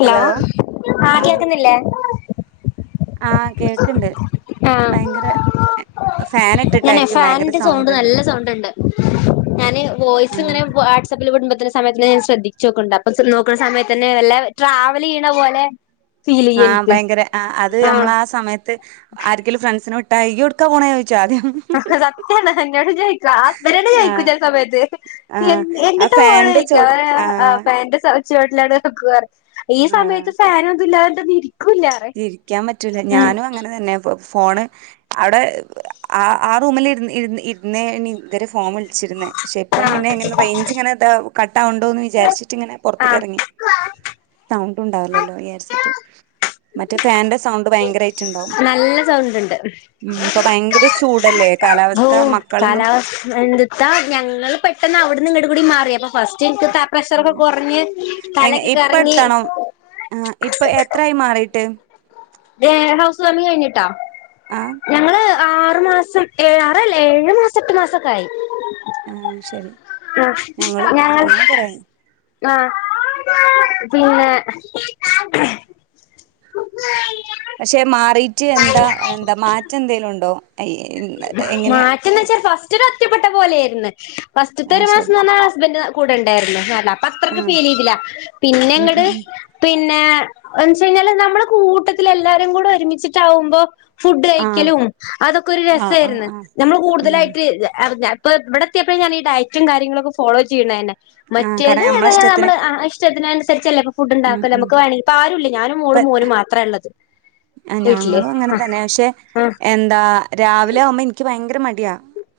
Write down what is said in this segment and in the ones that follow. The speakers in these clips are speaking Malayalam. ഹലോ ആ കേക്കുന്നില്ലേ? ആ, കേൾക്കണ്ട്. ആ. ഫാൻ ഞനെ ഇട്ടിട്ടായിരിക്കും ഭയങ്കര ഫാനിന്റെ സൗണ്ട് ഉണ്ട് നല്ല സൗണ്ട് ഉണ്ട്. ഞാന് വോയിസ് ഇങ്ങനെ ആഹ് വിടുബത്തന്നെ സമയതെന്നെ ശ്രദ്ധിച്ചുോക്കണ്ട്, അപ്പ നോക്കണ സമയത്തന്നെ വല്ല ട്രാവൽ ചെയ്യണ പോലെ ഫീൽ ആ, ചെയ്യ എനിക്ക് ഭയങ്കര അത് നമ്മള ആഹ് ആ, സമയത്ത് ആർക്കേലും ഫ്രിണ്ട്സ് ഫ്രണ്ട്സിന് വിട്ടാൽ ഇയ്യ് എവിടെക്കാ പോണ ചോദിച്ചും ആദ്യം. സത്യണ എന്നോട് ചോദിക്കും. ഹസ്ബൻഡ് ന്നേ ചോദിക്കും ആഹ് ചില സമയത്ത്. ആഹ് ആ എന്നിട്ടാ പോണേ ഫാന്റെ ചോദിക്കും. ചോട്ടില് അവ ആഹ് പാന്റെ ചോട്ടിലെവിടെങ്കിലും നിക്ക് പറയും. ഈ ആഹ് സമയത്ത് ഫാന ഒന്നും ഇല്ലാതെ ഇരിക്കുല. ഇരിക്കാൻ പറ്റൂല ഞാനും അങ്ങനെ തന്നെ. ഫോണ് അവിടെ ആ, റൂമിൽ ഇരുന്ന ഇരെ ഫോൺ വി വിളിച്ചിരുന്നേ, പക്ഷെ ഇപ്പം ആഹ് പിന്നെ എങ്ങനെ റേഞ്ച് ഇങ്ങനെ കട്ടാവാണ്‌ ഉണ്ടോ എന്ന് വിചാരിച്ചിട്ട് ഇങ്ങനെ ആഹ് പുറത്തക്കറങ്ങി, സൗണ്ട് ഉണ്ടാവില്ലല്ലോ വിചാരിച്ചിട്ട്. മറ്റേ ഫാന്റെ സൗണ്ട് ഭയങ്കര നല്ല സൗണ്ട് ഉണ്ട് ഉം ഇപ്പൊ ഭയങ്കര ചൂടല്ലേ ഓ കാലാവസ്ഥ മക്കളൊന്നും കാലാവസ്ഥ എന്ത് ഇത്താ ഞങ്ങള് പെട്ടെന്ന് അവിട്ന്നിങ്ങട് കൂടി മാറിയപ്പൊ ഫസ്റ്റ് എനിക്ക് പ പ്രഷറൊക്കെ കൊറഞ്ഞ് തലൊക്കെ കറങ്ങി ആ ഇപ്പൊ എത്രായി മാറിട്ട് ഏഹ് ഹൗസ് വാമിങ്ങ് കഴിഞ്ഞിട്ടാ ആഹ് ഞങ്ങള് ആറു മാസം ഏ ആറല്ലേ ഏഴു മാസം എട്ട് മാസക്കെ ആയി ആഹ് ശരി ആ ഞങ്ങളും ഞങ്ങൾ ഞങ്ങളും കൊറേയായി ആഹ് പിന്നെ പക്ഷെ മാറിട്ട് എന്താ എന്താ മാറ്റം എന്തേലും ഉണ്ടോ അയ്യേൻ മാറ്റന്ന് വെച്ചാ ഫസ്റ്റൊര് ഒറ്റപ്പെട്ട പോലെെയാര്ന്ന് ഫസ്റ്റത്തെ അത് ഒരു മാസം ശരി ന്ന് പറഞ്ഞാ ഹസ്ബന്റ് കൂടെണ്ടായിരുന്നു കാരണം അപ്പ അത്രക്ക് ആഹ് ഫീല് ചെയ്തില്ല പിന്നെ ഉം അങ്ങട് ഉം ഉം പിന്നെ എന്ന്വെച്ച് കഴിഞ്ഞാല് നമ്മള് കൂട്ടത്തിലെല്ലാരും കൂടെ ഒരുമിച്ചിട്ടാവുമ്പോ ഫുഡ് ആഹ് കഴിക്കലും അതൊക്കെ ഒരു ആഹ് ആഹ് രസായിരുന്നു ആഹ് നമ്മള് ആഹ് കൂടുതലായിട്ട് എറങ്ങാ ഇപ്പൊ ഇവിടെ എത്തിയപ്പോഴ് ഞാന് ഈ ഡയറ്റും കാര്യങ്ങളൊക്കെ ഫോളോ ചെയ്യുണന്നെ ആഹ് മറ്റേത് കാരണം എൽ നമ്മളെ ഇഷ്ടത്തിന് നമ്മള് ച്ചത്തിനനുസരിച്ചല്ലെ ഇപ്പൊ ഫുഡ് ഉം ഉണ്ടാക്കല് ഉം നമുക്ക് വേണെങ്കി ഇപ്പോ ആരുംല്ല ഞാനും മോളും ഇപ്പ മോനും മാത്രെ ഉള്ളത് ആ വീട്ടില് ഞങ്ങളും അങ്ങനെ ആ തന്നെ പക്ഷെ ആ എൻ ന്താ രാവിലെ ആവുമ്പോ എനിക്ക് ഭയങ്കര മടിയാ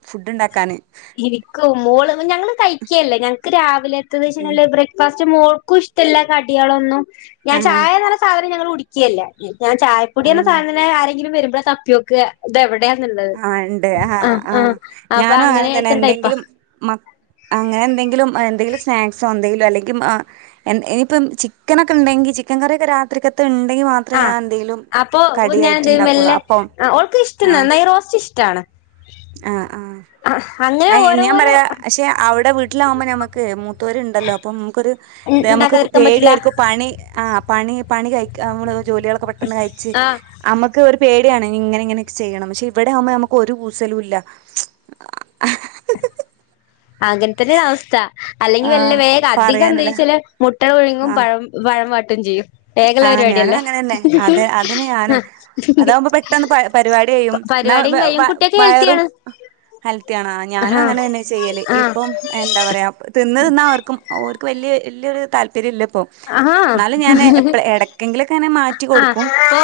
ഫുഡ് ഉണ്ടാക്കാന് ഇരിക്കും മോള് ഞങ്ങള് കഴിക്കയല്ലേ ഞങ്ങക്ക് രാവിലെ ഏദേശങ്ങളിലെ ബ്രേ ഫാസ്റ്റ് മോൾക്കും ഇഷ്ടമല്ല കടികളൊന്നും ഞാൻ ആഹ് ചായേന്നർഞ സാധനം ഞങ്ങള് കുടി ക്കിയല്ല ഞാൻ ചായപ്പൊടി എന്ന ആഹ് സാധനം ആരെങ്കിലും വരുമ്പ തപ്പിയോക്കുക ഇതെവിടെയാന്നുള്ളത് ആഹ് ഉണ്ട് ആഹ് ആ ആ ആഹ് അപ്പൊ ഞാനും അങ്ങനെ തന്നെ എടുത്ത ടൈപ്പാ എന്തെങ്കിലും മ അങ്ങനെ എന്തെങ്കിലും എന്തെങ്കിലും സ്നാക്സോ എന്തെങ്കിലും അല്ലെങ്കിൽ ഇനിയിപ്പം ചി ക്കനൊക്കെ ഉണ്ടെങ്കി ചിക്കൻ കറിയൊക്കെ രാത്രിക്കത്തെ ഉണ്ടെങ്കി മാത്രം ആ അപ്പൊ ഞാൻന്തെയും ഉണ്ടാക്കുള്ളൂ മെല്ലെ അപ്പം ആ ഓൾക്ക് ഇഷ്ടന്ന ആഹ് നെയ്റോസ്റ്റ് ഇഷ്ടാണ് ആഹ് ആഹ് അങ്ങനെ ഞാൻ ഓരോരോ പറയാ പക്ഷെ അവിടെ വീട്ടിലാകുമ്പോ ഞമ്മുക്ക് മൂത്തോര് ഇണ്ടല്ലോ അപ്പൊ നമുക്കൊരു അതെ നമുക്ക് ഉണ്ടാക്കാതിരിക്കാൻ പറ്റില്ല പേടിയായിരിക്കും പണി ആ പണി പണി കഴ്ക്ക നമ്മള് ജോലികളൊക്കെ പെട്ടെന്ന് കയ്ച്ച് ആഹ് അമ്മക്ക് ഒരു പേടിയാണ് ഇങ്ങനെങ്ങനെയൊക്കെ ചെയ്യണംന്ന് പക്ഷെ ഇവിടെവുമ്പോ അമക്ക് ഒരു കൂ സലും ഇല്ല അങ്ങനെ തന്നെ അവസ്ഥ അല്ലെങ്കിൽ വല്ല ആഹ് വേഗം അധികം എന്താ പറയാനുല്ല വെച്ചാല് മുട്ടപുഴുങ്ങും ആഹ് പഴം പഴം വാട്ടും ചെയ്യും വേഗള്ള ആഹ് ഞാനും പരിപാടിയല്ലേ അങ്ങനെന്നെ അത് അതന്നെ ഞാനും ആ അതാവുമ്പോ പെട്ടെന്ന് പ പരിപാടി കയ്യും എന്നാ പരിപാടിയും വ് കഴിയും വ കുട്ടിയൊക്കെ വയറും ഹെൽത്തിയാണ് ഹെൽത്തി ആണ ഞാനും ആഹ് അങ്ങനെ തന്നെ ചെയ്യല് ഇപ്പം എന്താ പറയാ തിന്ന് തിന്നവർക്കും അവർക്ക് വല്യ വല്യോരു താല്പര്യം ഇല്ല ഇപ്പം ആഹാ എടയ്ക്കെങ്കിലൊക്കെ അങ്ങനെ മാറ്റി കൊടുക്കും അപ്പൊ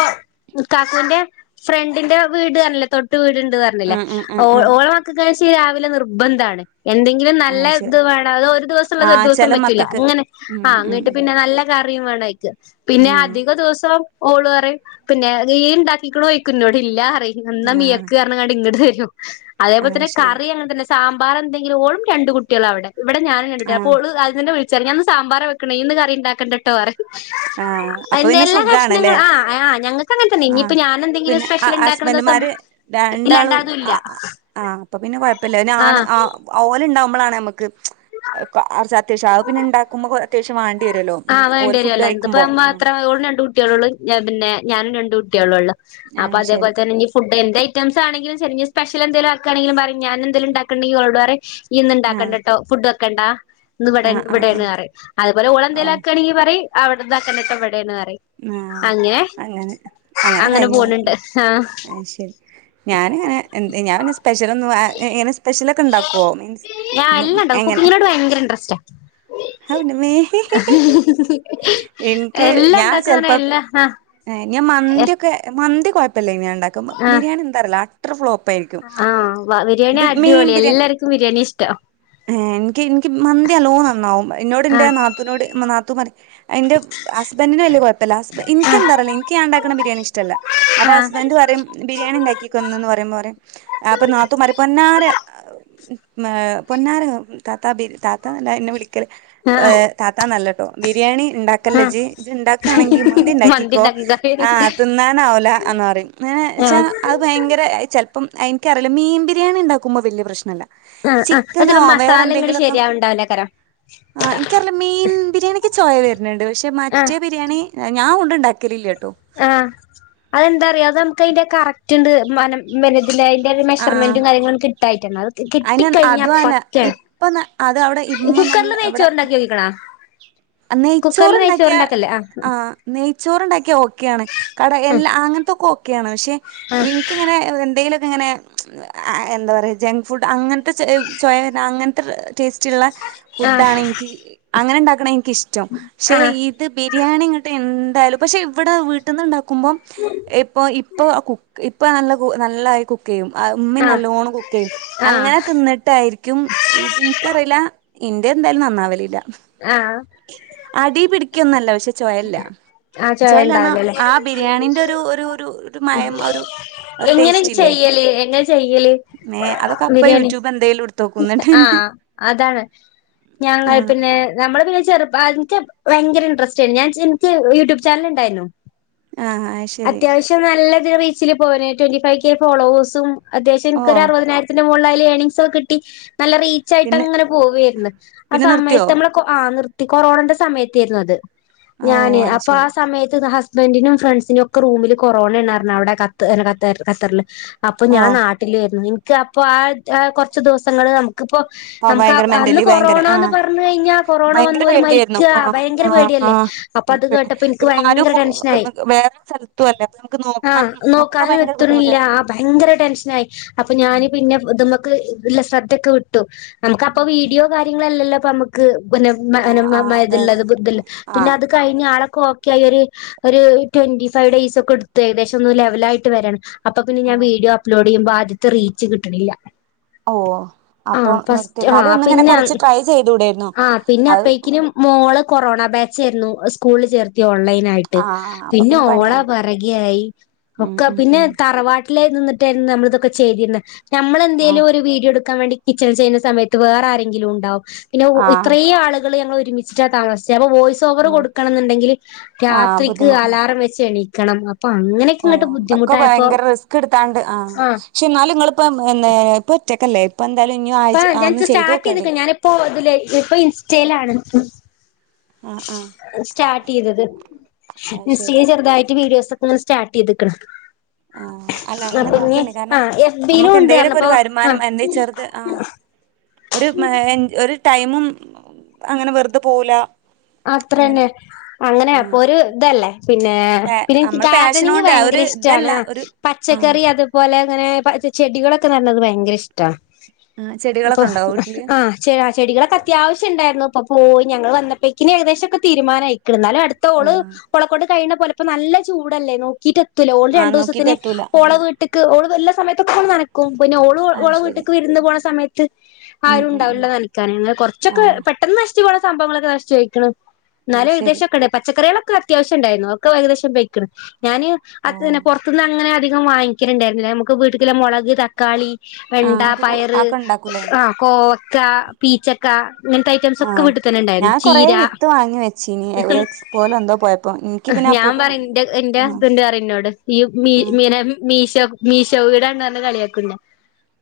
കാക്കുവിന്റെ ഫ്രണ്ടിന്റെ വീട് തന്നല്ലേ തൊട്ട് വീടുണ്ട് പറ ഞ്ഞില്ലേ ഉം ഉം ഓ ഉം ഉം ഓളെ മക്കക്ക് അത് ശീല രാവിലെ നിർബന്ധാണ് എന്തെ ഇത് നല്ല ആഹ് ശരി ഇത് വേണം അത് ഒരു ദിവസം ഉള്ളത് ഒരു ആഹ് ദിവസം ചെല പറ്റൂല്ല മക്കക്ക് അങ്ങനെ ഉം ആ ഉം അങ്ങട്ട് നല്ല കറിയും വേണയ്ക്ക് പിന്നെ ഉം ആഹ് അധിക ദിവസം ഓള് അറിം പിന്നെ ഈയ്യ് ഇണ്ടാക്കീക്ക്ണോയ്ക്കുന്നോട് ഇല്ല അറി എന്ന ആഹ് [unintelligible] [unintelligible] ഇങ്ങട്ട് തരും അതേപോലെ ആഹ് തന്നെ ശരി കറി അങ്ങൻ തന്നെ സാമ്പാറ് എന്തെങ്കിലും ഓളും രണ്ട് കുട്ടിയാളു അവടെ ഇവടെ ഞാനും രണ്ടുട്ടിയാളും അപ്പോ ആഹ് ഓള് രാവിൽ തന്നെ വി ശരി ഞാ ഇന്ന് സാമ്പാറാ വെക്ക്ണ ഇയ്യ് ഇന്ന് കറി ഉണ്ടാക്കണ്ട ട്ടോ അറിം ഉ ആഹ് അപ്പൊ പിന്നെ സുഖാണ്ല്ലേ ആ ആ ഞങ്ങൾക്ക് അങ്ങനെ തന്നെ ആ ഇനിയിപ്പോ ഞാൻ എന്തെങ്കിലും പിന്നെ സ്പെഷ്യൽ ഇണ്ടാക്കണ ദിവസം ഹസ്ബൻഡുമാര് ഇല്ലാണ്ട് രണ്ടാളും അതും ആ ഇല്ല ആഹ് അപ്പൊ പിന്നെ കൊഴ്പ്പല്ല ആണ് ആഹ് ആ ഓല് ഉണ്ടാവുമ്പളാണ് നമുക്ക് [unintelligible] അത്യാവശ്യം അ പിന്നെ ഇണ്ടാക്കുമ്പോ അത്യാശ്യം വാണ്ടി വരുല്ലോ മീൻസ് ഓല് ഫുഡ് ഇപ്പ അമ്മ ആഹ് മാത്ര ഓളും രണ്ട് കുട്ടിയാളുള്ളൂ പിന്നെ ഞാനും രണ്ട് കുട്ടിയാളേ ഉള്ളു അപ്പൊ ആഹ് ശരി അതേപോലെ തന്നെ ഇനി ഫുഡ്ൻ്റെ ഐറ്റംസ് ആണങ്കിലും ശെരി ഇനി സ്പെഷൽ എന്തേലും ആക്കാണെങ്കിലും പറിം ഞാൻ ഇതില് ഇണ്ടാക്ക്ണേ [unintelligible] ഇയ്യ് ഇന്ന് ആഹ് ഇണ്ടാക്കണ്ട ട്ടോ ഫുഡ് വെക്കണ്ടാ ഇന്ന് ഇവടെ ആഹ് ആഹ് ഇവടേണ് ആഹ് പറയും അതുപോലെ ഓളെന്തേലു ഓഹ് ആക്കാണെങ്കി പറയും അവിടണ്ടാക്കണ്ട ട്ടോ ഇവടേണ് പറയും ആഹ് അങ്ങനെ അങ്ങനെ അങ്ങനെ കഴിഞ്ഞു പോണുണ്ട് പോവും ആഹ് അത് ശരി ഞാനിങ്ങനെ എന്ത് ഞാൻന്നെ സ്പെഷ്യൽ ഒന്നും [unintelligible] ഇങ്ങനെ സ്പെഷ്യലൊക്കെ ഇണ്ടാക്കോ മീൻസ് ഞാൻ എല്ലാം ഉണ്ടാക്കും എങ്ങനെ കുക്കിങ്ങിനോട് ഭയങ്കര ഇൻട്രസ്റ്റാ അൗ ൻ്റെ മ്മേ ഇൻക്ക് ഞാൻ ചെലപ്പം കാനല്ല ഹാ ഏഹ് ഞാൻ മന്തി ഒക്കെ മന്തി കൊഴ്പ്പല്ലേ ഞാ ഇണ്ടാക്കും ആഹ് ബിരിയാണി എന്താറില്ല [unintelligible] ഫ്ളോപ്പായിരിക്കും ആഹ് ബിരിയാണി ഇത് മീൻ അടിപൊളി ബിയാണി എല്ലാർക്കും ബിരിയാണി ഇഷ്ടം ഏഹ് ഇൻക്ക് ഇൻക്ക് മന്തി അല്ലോ നന്നാവും എന്നോട്ന്റെ ആഹ് നാ ത്തൂനോട് നാത്തു പറയും അയ്ന്റെ ഹസ്ബന്ഡിന് വല്ല്യ കൊഴ് [unintelligible] ഇൻക്ക് ആഹ് എന്താറില്ല ഇൻക്ക് ഞാണ്ടാക്ക്ണ ബിരിയാണി ഇഷ്ടല്ല അപ്പൊ ആഹ് ഹസ്ബൻഡ് പറയും ബിരിയാണി ഇണ്ടാക്കിക്കോന്നന്ന് പറയുമ്പൊ പറിം അപ്പൊ നാത്തുമാര് പൊന്നാര ഏഹ് പൊന്നാര താത്താ ബിരി താത്ത ന്നല്ല എന്നെ വിളി ക്കൽ താത്താ നല്ലട്ടോ ബിരിയാണി ഇണ്ടാക്കല്ലേ ഇജ് ഇജ്ണ്ട ക്കാണെങ്കി മന്തി ഇണ്ടാക്കിക്കോ ആ തിന്നാനാവൂല ന്ന് പറയും ഏഹ് ആഹ് വെച്ചാ ആഹ് ഭയങ്കര ചെൽപ്പം എൻക്കറില്ല മീൻ ബിരിയാണി ഇണ്ടാക്കുമ്പ വലിയ പ്രശ്നല്ല ആഹ് അത് ചിക്കനോ ചില വേറെ മസാല ഇങ്ങട് എന്തെങ്കിലു ഒക്കെ ശരിയാവണ്ടാവില്ലേക്കാരം ആ ഇൻക്കറില്ല മീൻ ബിരിയാണിക്ക് ചൊയ വര്ന്ണ്ട് പക്ഷെ ആഹ് മറ്റേ ബിരിയാണി ഞാൻ [unintelligible] ഇണ്ടാക്കല് ല്ല ട്ടോ ആഹ് അതെന്താറിയോ അത് അൻക്ക് അയ്ന്റെ കറക്റ്റ് ഇണ്ട് മനം [unintelligible] ഒരു ആഹ് മെഷർമെന്റും കാര്യങ്ങളും കിട്ടായിട്ടാണ് അത് അയിന് കിട്ടിക്കഴിഞ്ഞാ അതും അല്ല പക്കയാണ് ഇപ്പൊ ന അത അവടെ ഇമ്മ നല്ല ഇവടെ കേക്കണാ നെയ്ച്ചോറ് ഇണ്ടാക്കിയ ആഹ് നെയ്ച്ചോറ് ഇണ്ടാക്കിയ ഓക്കെയാണ് കട എല്ലാ അങ്ങൻത്തൊക്കെ ഓക്കെയാണ് പക്ഷെ ആഹ് ഇൻക്ക് ഇങ്ങനെ എന്തെങ്കിലൊക്കെ ഇങ്ങനെ എന്താ പറയ ജങ്ക് ഫുഡ് അങ്ങൻത്തെ ചൊയ വര്ന അങ്ങൻത്തെ ടേസ്റ്റ് ഉള്ള ഫുഡ് ആഹ് ആണ് എൻക്ക് അങ്ങനെ ഇണ്ടാക്ക്ണ എനിക്കിഷ്ടം പക്ഷെ ആഹ് ഈ ഇത് ബിരിയാണി ഇങ്ങട്ട് എന്തായാലും പക്ഷേ ഇവിടെ വീട്ടിന്ന്ണ്ടാക്കുമ്പൊം ഉം ഇപ്പോ ഇപ്പോ കുക്ക് ഇപ്പൾ നല്ല നല്ല കുക്ക് യ്യും ഉമ്മിം ആഹ് നല്ലോണം കുക്ക് ചെയ്യും ആഹ് അങ്ങനെ ആഹ് തിന്നിട്ടായിരി ക്കും ഇൻക്കറിയില്ല ഇന്റെ എന്തായാലും നന്നാവല് ല്ല ആഹ് അടി പിടിക്കൊന്നല്ല പക്ഷെ ചോയല്ല ആ ചൊയ ച്ചോയല്ല എന്ന ഉണ്ടാവില്ലല്ലേ ആ ബിരിയാണീന്റെ ഒരു ഒരു ഒരു മയം ഒരു ഒരു എങ്ങനെ ടേസ്റ്റ് ഇല്ലേ ചെയ്യല് എങ്ങനെ ചെയ്യല് ഏ അതൊക്കെ അപ്പ ബിരിയാണി യൂട്യൂബ് എന്തേലും എടുത്ത് നോക്കും എന്നിട്ട് പിന്നെ ആഹ് അതാണ് ഞങ്ങൾ ആഹ് പിന്നെ നമ്മള് പിന്നെ ചെറ അനിക്ക് ഭയങ്കര ഇൻറസ്റ്റ് ആയിരുന്നു ഞാൻ എനിക്ക് യൂട്യൂബ് ചാനൽ ഉണ്ടായിരുന്നു ആഹ് ആഹ് അയ് ശെരി പക്ഷെ നല്ല റീച്ചിൽ പോനെ ട്വന്റി ഫൈവ് കെ ഫോളവോഴ്സും അത്യവിശം ഓ എനിക്ക് ഒരു അറുപതിനായിരം ക്കിന് മുകളില് ഏണിഗംസ് ഒക്കെ കിട്ടി നല്ല റീച്ച് ആയിട്ട് പിന്നെ അങ്ങനെ പോവിയായിരുന്നു ആ പിന്നെ നിർത്തിയോ സമയത്ത് ആ നിർത്തി കോറണയുടെ സമയത്ത് ആയിരുന്നു അത് ഓ ഞാന് അത് അപ്പൊ ആ ശരി സമയത്ത് ഹസ് ബന്റിനും ഫ്രണ്ട്സിനും ഒക്കെ റൂമിൽ കൊറോണ ഉണ്ടായിരുന്നു അവിടെ ക കത്തറിൽ അപ്പൊ ഓ ഞാൻ നാട്ടി ട്ടില് വരുന്നു എനിക്ക് അപ്പ ആ കുറച്ച് ദിവസങ്ങള് ഇപ്പോ ഓ നമുക്ക് ഭയങ്കര അന്ന് മെന്റലി ഭയങ്കര കൊറോണ എന്ന് ആഹ് പറ വന്ന് കഴിഞ്ഞ കൊറോണ ഭയങ്കര വന്നവര് പേടിയായിരുന്നു മരിക്കുക ആഹ് ഭയങ്കര ആഹ് പേടിയല്ലേ ആഹ് അപ്പൊ അത് കേട്ടപ്പോ എനിക്ക് ഭയങ്കര ടെൻഷനായി വേറൊരു സ്ഥലത്തും അല്ലേ അപ്പൊ നമുക്ക് നോക്കാനും ഒക്കെ ഭയങ്കര ബുദ്ധിമുട്ട ആ ഭയങ്കര ടെൻഷന ആയി അപ്പൊ ഞാന് പിന്നെ ഇത് മക്കല്ല ശ്രദ്ധൊക്കെ വിട്ടു നമുക്ക് അപ്പ വീഡിയോ കാര്യങ്ങളല്ലല്ലോ നമു ക്ക്പിന്നെ ആഹ് അതെ അതെ മതുള്ളത് ബുദ്ധ പിന്നെ ആഹ് അത് കഴിഞ്ഞ് ആളെക്കെ കെയറി ഒരു ട്വന്റി ഫൈവ് ഡെയയ്സ് ഒക്കെ എടുത്ത് ഏകദേശം ഒന്ന് ലെവല് ആയിട്ട് വരാൻ അപ്പൊ പിന്നെ ഞാൻ ഓ വീഡിയോ അപ്ലോഡ് ചെയ്യുമ്പോൾ ആദ്യത്തെ റീച്ച് കിട്ടണില്ല ഓ അപ്പൊ ആഹ് നിർത്തി ഫസ്റ്റ് എന്നാലും ആഹ് ഒന്ന് ഇങ്ങനെ പിന്നെ കുറച്ച് ട്രൈ ചെയ്തൂടെ ആഹ് പിന്നെ അപ്പഴേക്കിനും മോള് കൊറോണ ബാച്ചായിരുന്നു സ്കൂളിൽ ചേർത്തി ഓൺലൈൻ ആയി ട്ട് ആഹ് അപ്പൊ പിന്നെ ഓള പണിയായി പിറകെ ആയി ഉം ഉം പിന്നെ ഉം തറവാട ടിലനിന്നിട്ടായിരുന്നു നമ്മളിതൊക്കെ ചെയ്തിരുന്നത് ആഹ് നമ്മളെന്തെങ്കിലും ഒരു വീഡിയോ എടുക്കാൻ വേണ്ടി കിച്ചണിൽ ചെയ്യുന്ന സമയത്ത് വേറെ ആരെങ്കിലും ഉണ്ടാവും പിന്നെ ആഹ് ഇത്രയും ആളുകൾ ഞങ്ങൾ ഒരുമിച്ച് താമസിച്ചത് അപ്പൊ വോയിസ് ഓവറ് ആഹ് കൊടുക്കണം എന്നുണ്ടെങ്കിൽ ആഹ് രാത്രിക്ക് ബുദ്ധിമുട്ടാണ് അലാറം വെച്ച് എണി ക്കണം അപ്പൊ അങ്ങനെ ഓ ഒക്കെ ഭയങ്കര റിസ്ക് എടുത്താണ്ട് ആ ആഹ് പക്ഷെ എന്നാലും നിങ്ങളിപ്പ എന്ത ഒറ്റക്കല്ലേ ഇപ്പ എന്തായാലും ആ ഒന്ന് ചെയ്ത് നോക്കേണ്ടേ ഇപ്പൊ അതിലേ ഇപ്പൊ ഇൻസ്റ്റയിലാണ് ആഹ് ആഹ് സ്റ്റാർട്ട് ചെയ്തത് അത് ശരി ഇൻസ്റ്റൽ ചെറുതായിട്ട് വീഡിയോസ് ഒക്കെ സ്റ്റാർട്ട് ചെയ്ത്ക്കണ് ആ അല്ല അങ്ങനെ നോക്കണ് ആ കാരണം എഫ് ബിയിലും നമ്മുക്ക് ഉണ്ട് എന്തെങ്കിലുമക്കൊ ഒരു പറഞ്ഞപ്പോ ആ വരുമാനം എന്ത ചെറുത് ആഹ് ഒരു ഒരു ടൈമും അങ്ങനെ വെറുത പോവുല അത്രന്നെ അങ്ങനെ അപ്പൊ ഒരു ആഹ് ഇതല്ലേ പിന്നെ പേ പിന്നെ എനിക്ക് നമ്മള് ഗാർഡനിങ് പാഷനോണ്ട് ആ ഒരു ഭയങ്കര ഇതല്ല ഇഷ്ടമാണ് ഒരു ആഹ് പച്ചക്കറി അത് പോലെ അങ്ങനെ ചെടികളൊക്കെ നടുന്നത് ഭയങ്കര ഇഷ്ടമാണ് ആഹ് അപ്പൊ ചെടികളൊക്കെ ഉണ്ടോ വീട്ടില് ആ ചെടികളക്കൊ അത്യാവശ്യം ഉണ്ടായിരുന്നു ഇപ്പ പോയി ഞങ്ങൾ വന്നപ്പോക്കിന് ഏകദേശൊക്കെ തീരുമാനംമായി എന്നാലും അടുത്ത ഓള് ആഹ് ഓളക്കൊണ്ട് കഴിയുന്ന പോലെപ്പോ നല്ല ചൂടല്ലേ നോക്കിട്ട് ഓള് ആഹ് രണ്ടു നോക്കീട്ട് ദിവസത്തിന് എത്തൂല ഓള ആഹ് വീ ട്ട്ക്ക് ഓള് വല്ല സമയത്തൊക്കെ നനക്കും പിന്നെ ഓള് അത് ഓളുടെ ശരി വീട്ടേക്ക് വിരുന്ന് പോകണ സമയത്ത് ഉം ആരും ഉം ഉം ഉണ്ടാവൂല്ലല്ലോ നനക്കാൻ അങ്ങനെ കുറച്ചൊക്കെ ആഹ് പെട്ടെന്ന് നശിച്ച് പോന്ന സംഭവങ്ങളൊക്കെ നശിച്ച് പോയി ക്കണു അത് എന്നാല് ശരി ഏകദേശം ഒക്കെ ഉണ്ട് പച്ചക്കറികളൊക്കെ അത്യാവശ്യ ഉണ്ടായിരുന്നു ഒക്കെ ഏകദേശം പോയി ക്കണു ഞാന് അ ഓഹ് പൊറത്ത്ന്ന് അങ്ങനെ അധികം വാങ്ങിക്കണ്ടായിരുന്നില്ല നമുക്ക് വീട്ക്ക്ള്ള മൊളക് തക തക്കാളി വെണ്ട ആഹ് ഒക്കെ പയറ് ആക്കെ ഉണ്ടാക്കൂലേ ആഹ് കോവക്ക, പീച്ചക്ക ഇങ്ങനത്തെ ഐറ്റംസൊക്കെ ആഹ് വീട്ട്തന്നെ ഉണ്ടായിരുന്നു. ഞാൻ കൊറേ ചീര വിത്ത് വാങ്ങി വെച്ചീനി ഒരു എക്സ്പോലോ എന്തോ പോയപ്പോ എനിക്ക് പിന്നെ ഞാൻ അപ്പോക്കും പറയും ന്റെ എന്റെ ആഹ് ഹസ്ബന്റ് പറയും എന്നോട് ഈ മീ ആഹ് മീര മീഷൊ മീഷോ വീടാണറഞ് കളിയാക്കും എന്നെ.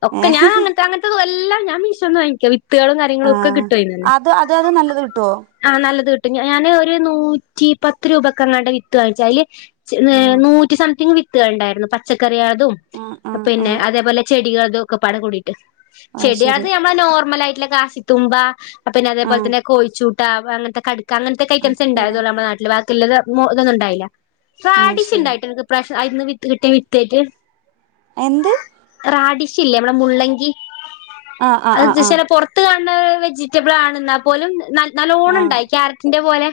ഒക്കെ ഞാൻ ഏഹ് അങ്ങനത്തെ അങ്ങ തെല്ലാം ഞാൻ മീഷൊന്ന വാങ്ങിക്ക. വിത്തുകളും കാര്യങ്ങളൊക്കെ ആഹ് കിട്ടൊയ്ന്നെ. അത് അത് നല്ലത് കിട്ടോ? ആഹ് നല്ലത് കിട്ടും. ഞാന് ഒരു നൂറ്റിപ്പത്ത് രൂപക്കങ്ങാണ്ടാ വിത്ത് വാങ്ങിച്ചെ. അയില് ച്ച് ഓഹ് നൂറ്റി സംതിങ് വിത്തുകുണ്ടായിരുന്നു പച്ചക്കറിയാളതും. ആഹ് ആഹ് പിന്നെ ആഹ് അതേപോലെ ചെടികൾതൊക്കെ പാടെ കൂടിട്ട്. അത് ശരി ചെടികളത് നമ്മളെ നോർമലായിട്ടുള്ള കാശിത്തുമ്പ പിന്നെ ആഹ് അതേപോലെത്തന്നെ കോഴിച്ചൂട്ട അങ്ങനത്തെ കടുക്ക‌ അങ്ങനത്തക്കേ അതൊക്കെ ഏതാ ഐറ്റംസ്ണ്ടായിതൊള്ളൂ നമ്മുടെ നാ ല്ല ബാക്കില്ലത് മൊ ഇതൊന്നുണ്ടായില്ല. അത് ശരി റാഡിഷ്ണ്ടായിട്ട്ണ്ട് ഇപ്രാവശ്യം അയ്ന്ന് വിത്ത് കിട്ടിയ വിത്തേറ്റ് എന്ത്? റാഡിഷില്ലേ നമ്മടെ മുള്ളങ്കി. ആഹ് ആഹ് ആഹ് അതെന്തേയ്ച്ചാല് ആഹ് പൊർ ത്ത് കാണ്ന്ന വെജിറ്റബിളാണ് എന്നാ പോലും ആഹ് നല്ലോണണ്ടായി ക്യാരറ്റിന്റെ പോലെ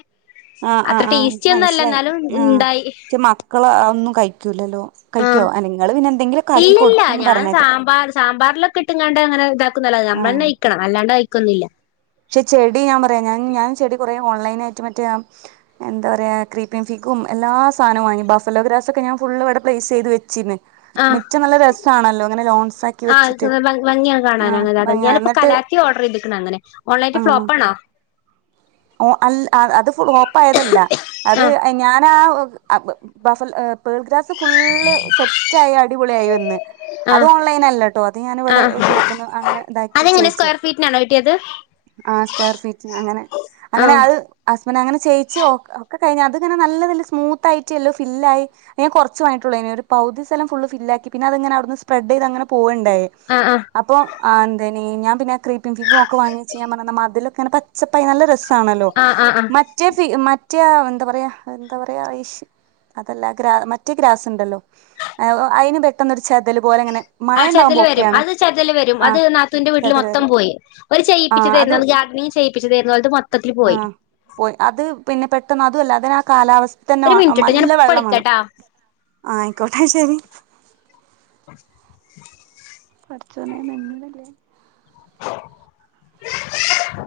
ആഹ് അത്ര ആഹ് ആഹ് ഇക്ക് ടേസ്റ്റി ഒന്നും അല്ല മനസ്സിലായി. എന്നാലും ആഹ് ഇണ്ടായി പക്ഷെ മക്കള് അതൊന്നും കഴിക്കൂല്ലല്ലോ. കഴിക്കോ ആഹ് നിങ്ങള് പിന്നെ എന്തെങ്കിലൊക്കെ ആക്കി ഇല്ലല്ല കൊടുക്കുംന്ന് ഞാൻ പറയ്ണേക്ക. സാമ്പാർ സാമ്പാറിലൊക്കെ ഇട്ടങ്ങാണ്ട് അങ്ങനെ ഇതാക്കുന്നല്ലാതെ ആഹ് നമ്മളന്നെ കഴിക്കണം. അല്ലാണ്ട് കഴിക്കൊന്നുല്ല. പക്ഷെ ചെടി ഞാൻ പറയാ ഞൻ ഞാൻ ചെടി കുറേ ഓൺലൈനായിട്ട് മറ്റേ ആ എന്താ പറയാ ക്രീപ്പീ ഫീക്കും എല്ലാ സാധനോം വാങ്ങി ബഫലോ ഗ്രാസൊക്കെ ഞാൻ ഫുള്ളിവിടെ പ്ലേസ് ചെയ്ത് വച്ചീര്ന്ന്. ആഹ് മിറ്റം നല്ല രസാണല്ലോ ഇങ്ങനെ ലോൺസാക്കി വെച്ചിട്ട്. ആഹ് ആഹ് ഭയ എന്ന്ട്ട് ത്തി ഓർഡറെയ്ത്ക്ക്ണ് അങ്ങനെ ഓൺലൈൻ ഐറ്റം ഫ്ളോപ്പാണോ. ഓഹ് അൽ അത് ഫ്ലോപ്പായതല്ല. അത് ആഹ് ഞാനാ ബഫൽ പേൾ ഗ്രാസ് ഫുള്ള് സെറ്റായി അടിപൊളിയായി വന്ന് അത് ആഹ് ഓൺലൈനല്ലട്ടോ അത് ഞാൻ ഇവിടെ ആഹ് ഷോപ്പന്ന് അങ്ങനെ ഇതാക്കി അതെങ്ങനെ ചെയ്യിച്ചേ. സ്ക്വയർ ഫീറ്റിനാണോ കിട്ടിയത് ആഹ് സ്ക്വയർ ഫീറ്റ്ന് അങ്ങനെ. അങ്ങനെ ആഹ് അത് ഹസ്ബൻറ് അങ്ങനെ ചെയ്യിച്ച് ഒക്കെ കഴിഞ്ഞ് അത്ങ്ങനെ നല്ലതില് സ്മൂത്തായിട്ട് എല്ലാം ഫില്ലായി ഞാൻ കൊറച്ച് വാങ്ങിട്ടൊള്ളയിന് ഒരു പകുതി സ്ഥലം ഫുള്ള് ഫില്ലാക്കി. പിന്നെ അതങ്ങനെ അവിടുന്ന് സ്പ്രെ്ടെയ്തങ്ങനെ പോവെണ്ടായേ. ആഹ് ആഹ് അപ്പൊ ആഹ് എന്തേയ്നീ ഞാൻ പിന്നെ കീപ്പിൻ ഫിഗും ഒക്കെ വാങ്ങി വെച്ചീനി ഞാപറഞ് മതിലൊക്കെ ഇങ്ങനെ പച്ചപ്പായി നല്ല രസം ത്താണല്ലോ. ആഹ് ആഹ് ആഹ് മറ്റേ ഫി മറ്റേ എന്താ പറയാ എന്താ പറയാ അയ് ശ് അതല്ല ഗ്രാ മറ്റേ ഗ്രാസ്ണ്ടല്ലോ അതിന് വെക്കുന്ന ഒരു ചെതല് പോലിങ്ങനെ ആഹ് ചെതല് വെരും. അത് ചെതല് വെരും. അത് നാത്തുന്റെ വീട്ടില് ചെതല് മൊത്തം വരും പോയി. ഓര് ആ ചെയ്യിപ്പിച്ചതേരുന്നു. അന്ന് അത് ഗാർഡണിങ് ചെയ്യിപ്പിച്ചതേരുന്നു. ഓലത് മൊ ആഹ് പോയി. അത് പിന്നെ പെട്ടെന്ന് അതുല്ല അതിനാ കാലാവസ്ഥന്നെ ഒരു മിനിറ്റ്ട്ടോ നല്ല ഞാൻ ഇപ്പ വെള്ളം വേണം. വിളിക്കാട്ടോ ആയിക്കോട്ടെ, ശെരി. [unintelligible] പടച്ചോനെ നിങ്ങളല്ലേ [unintelligible]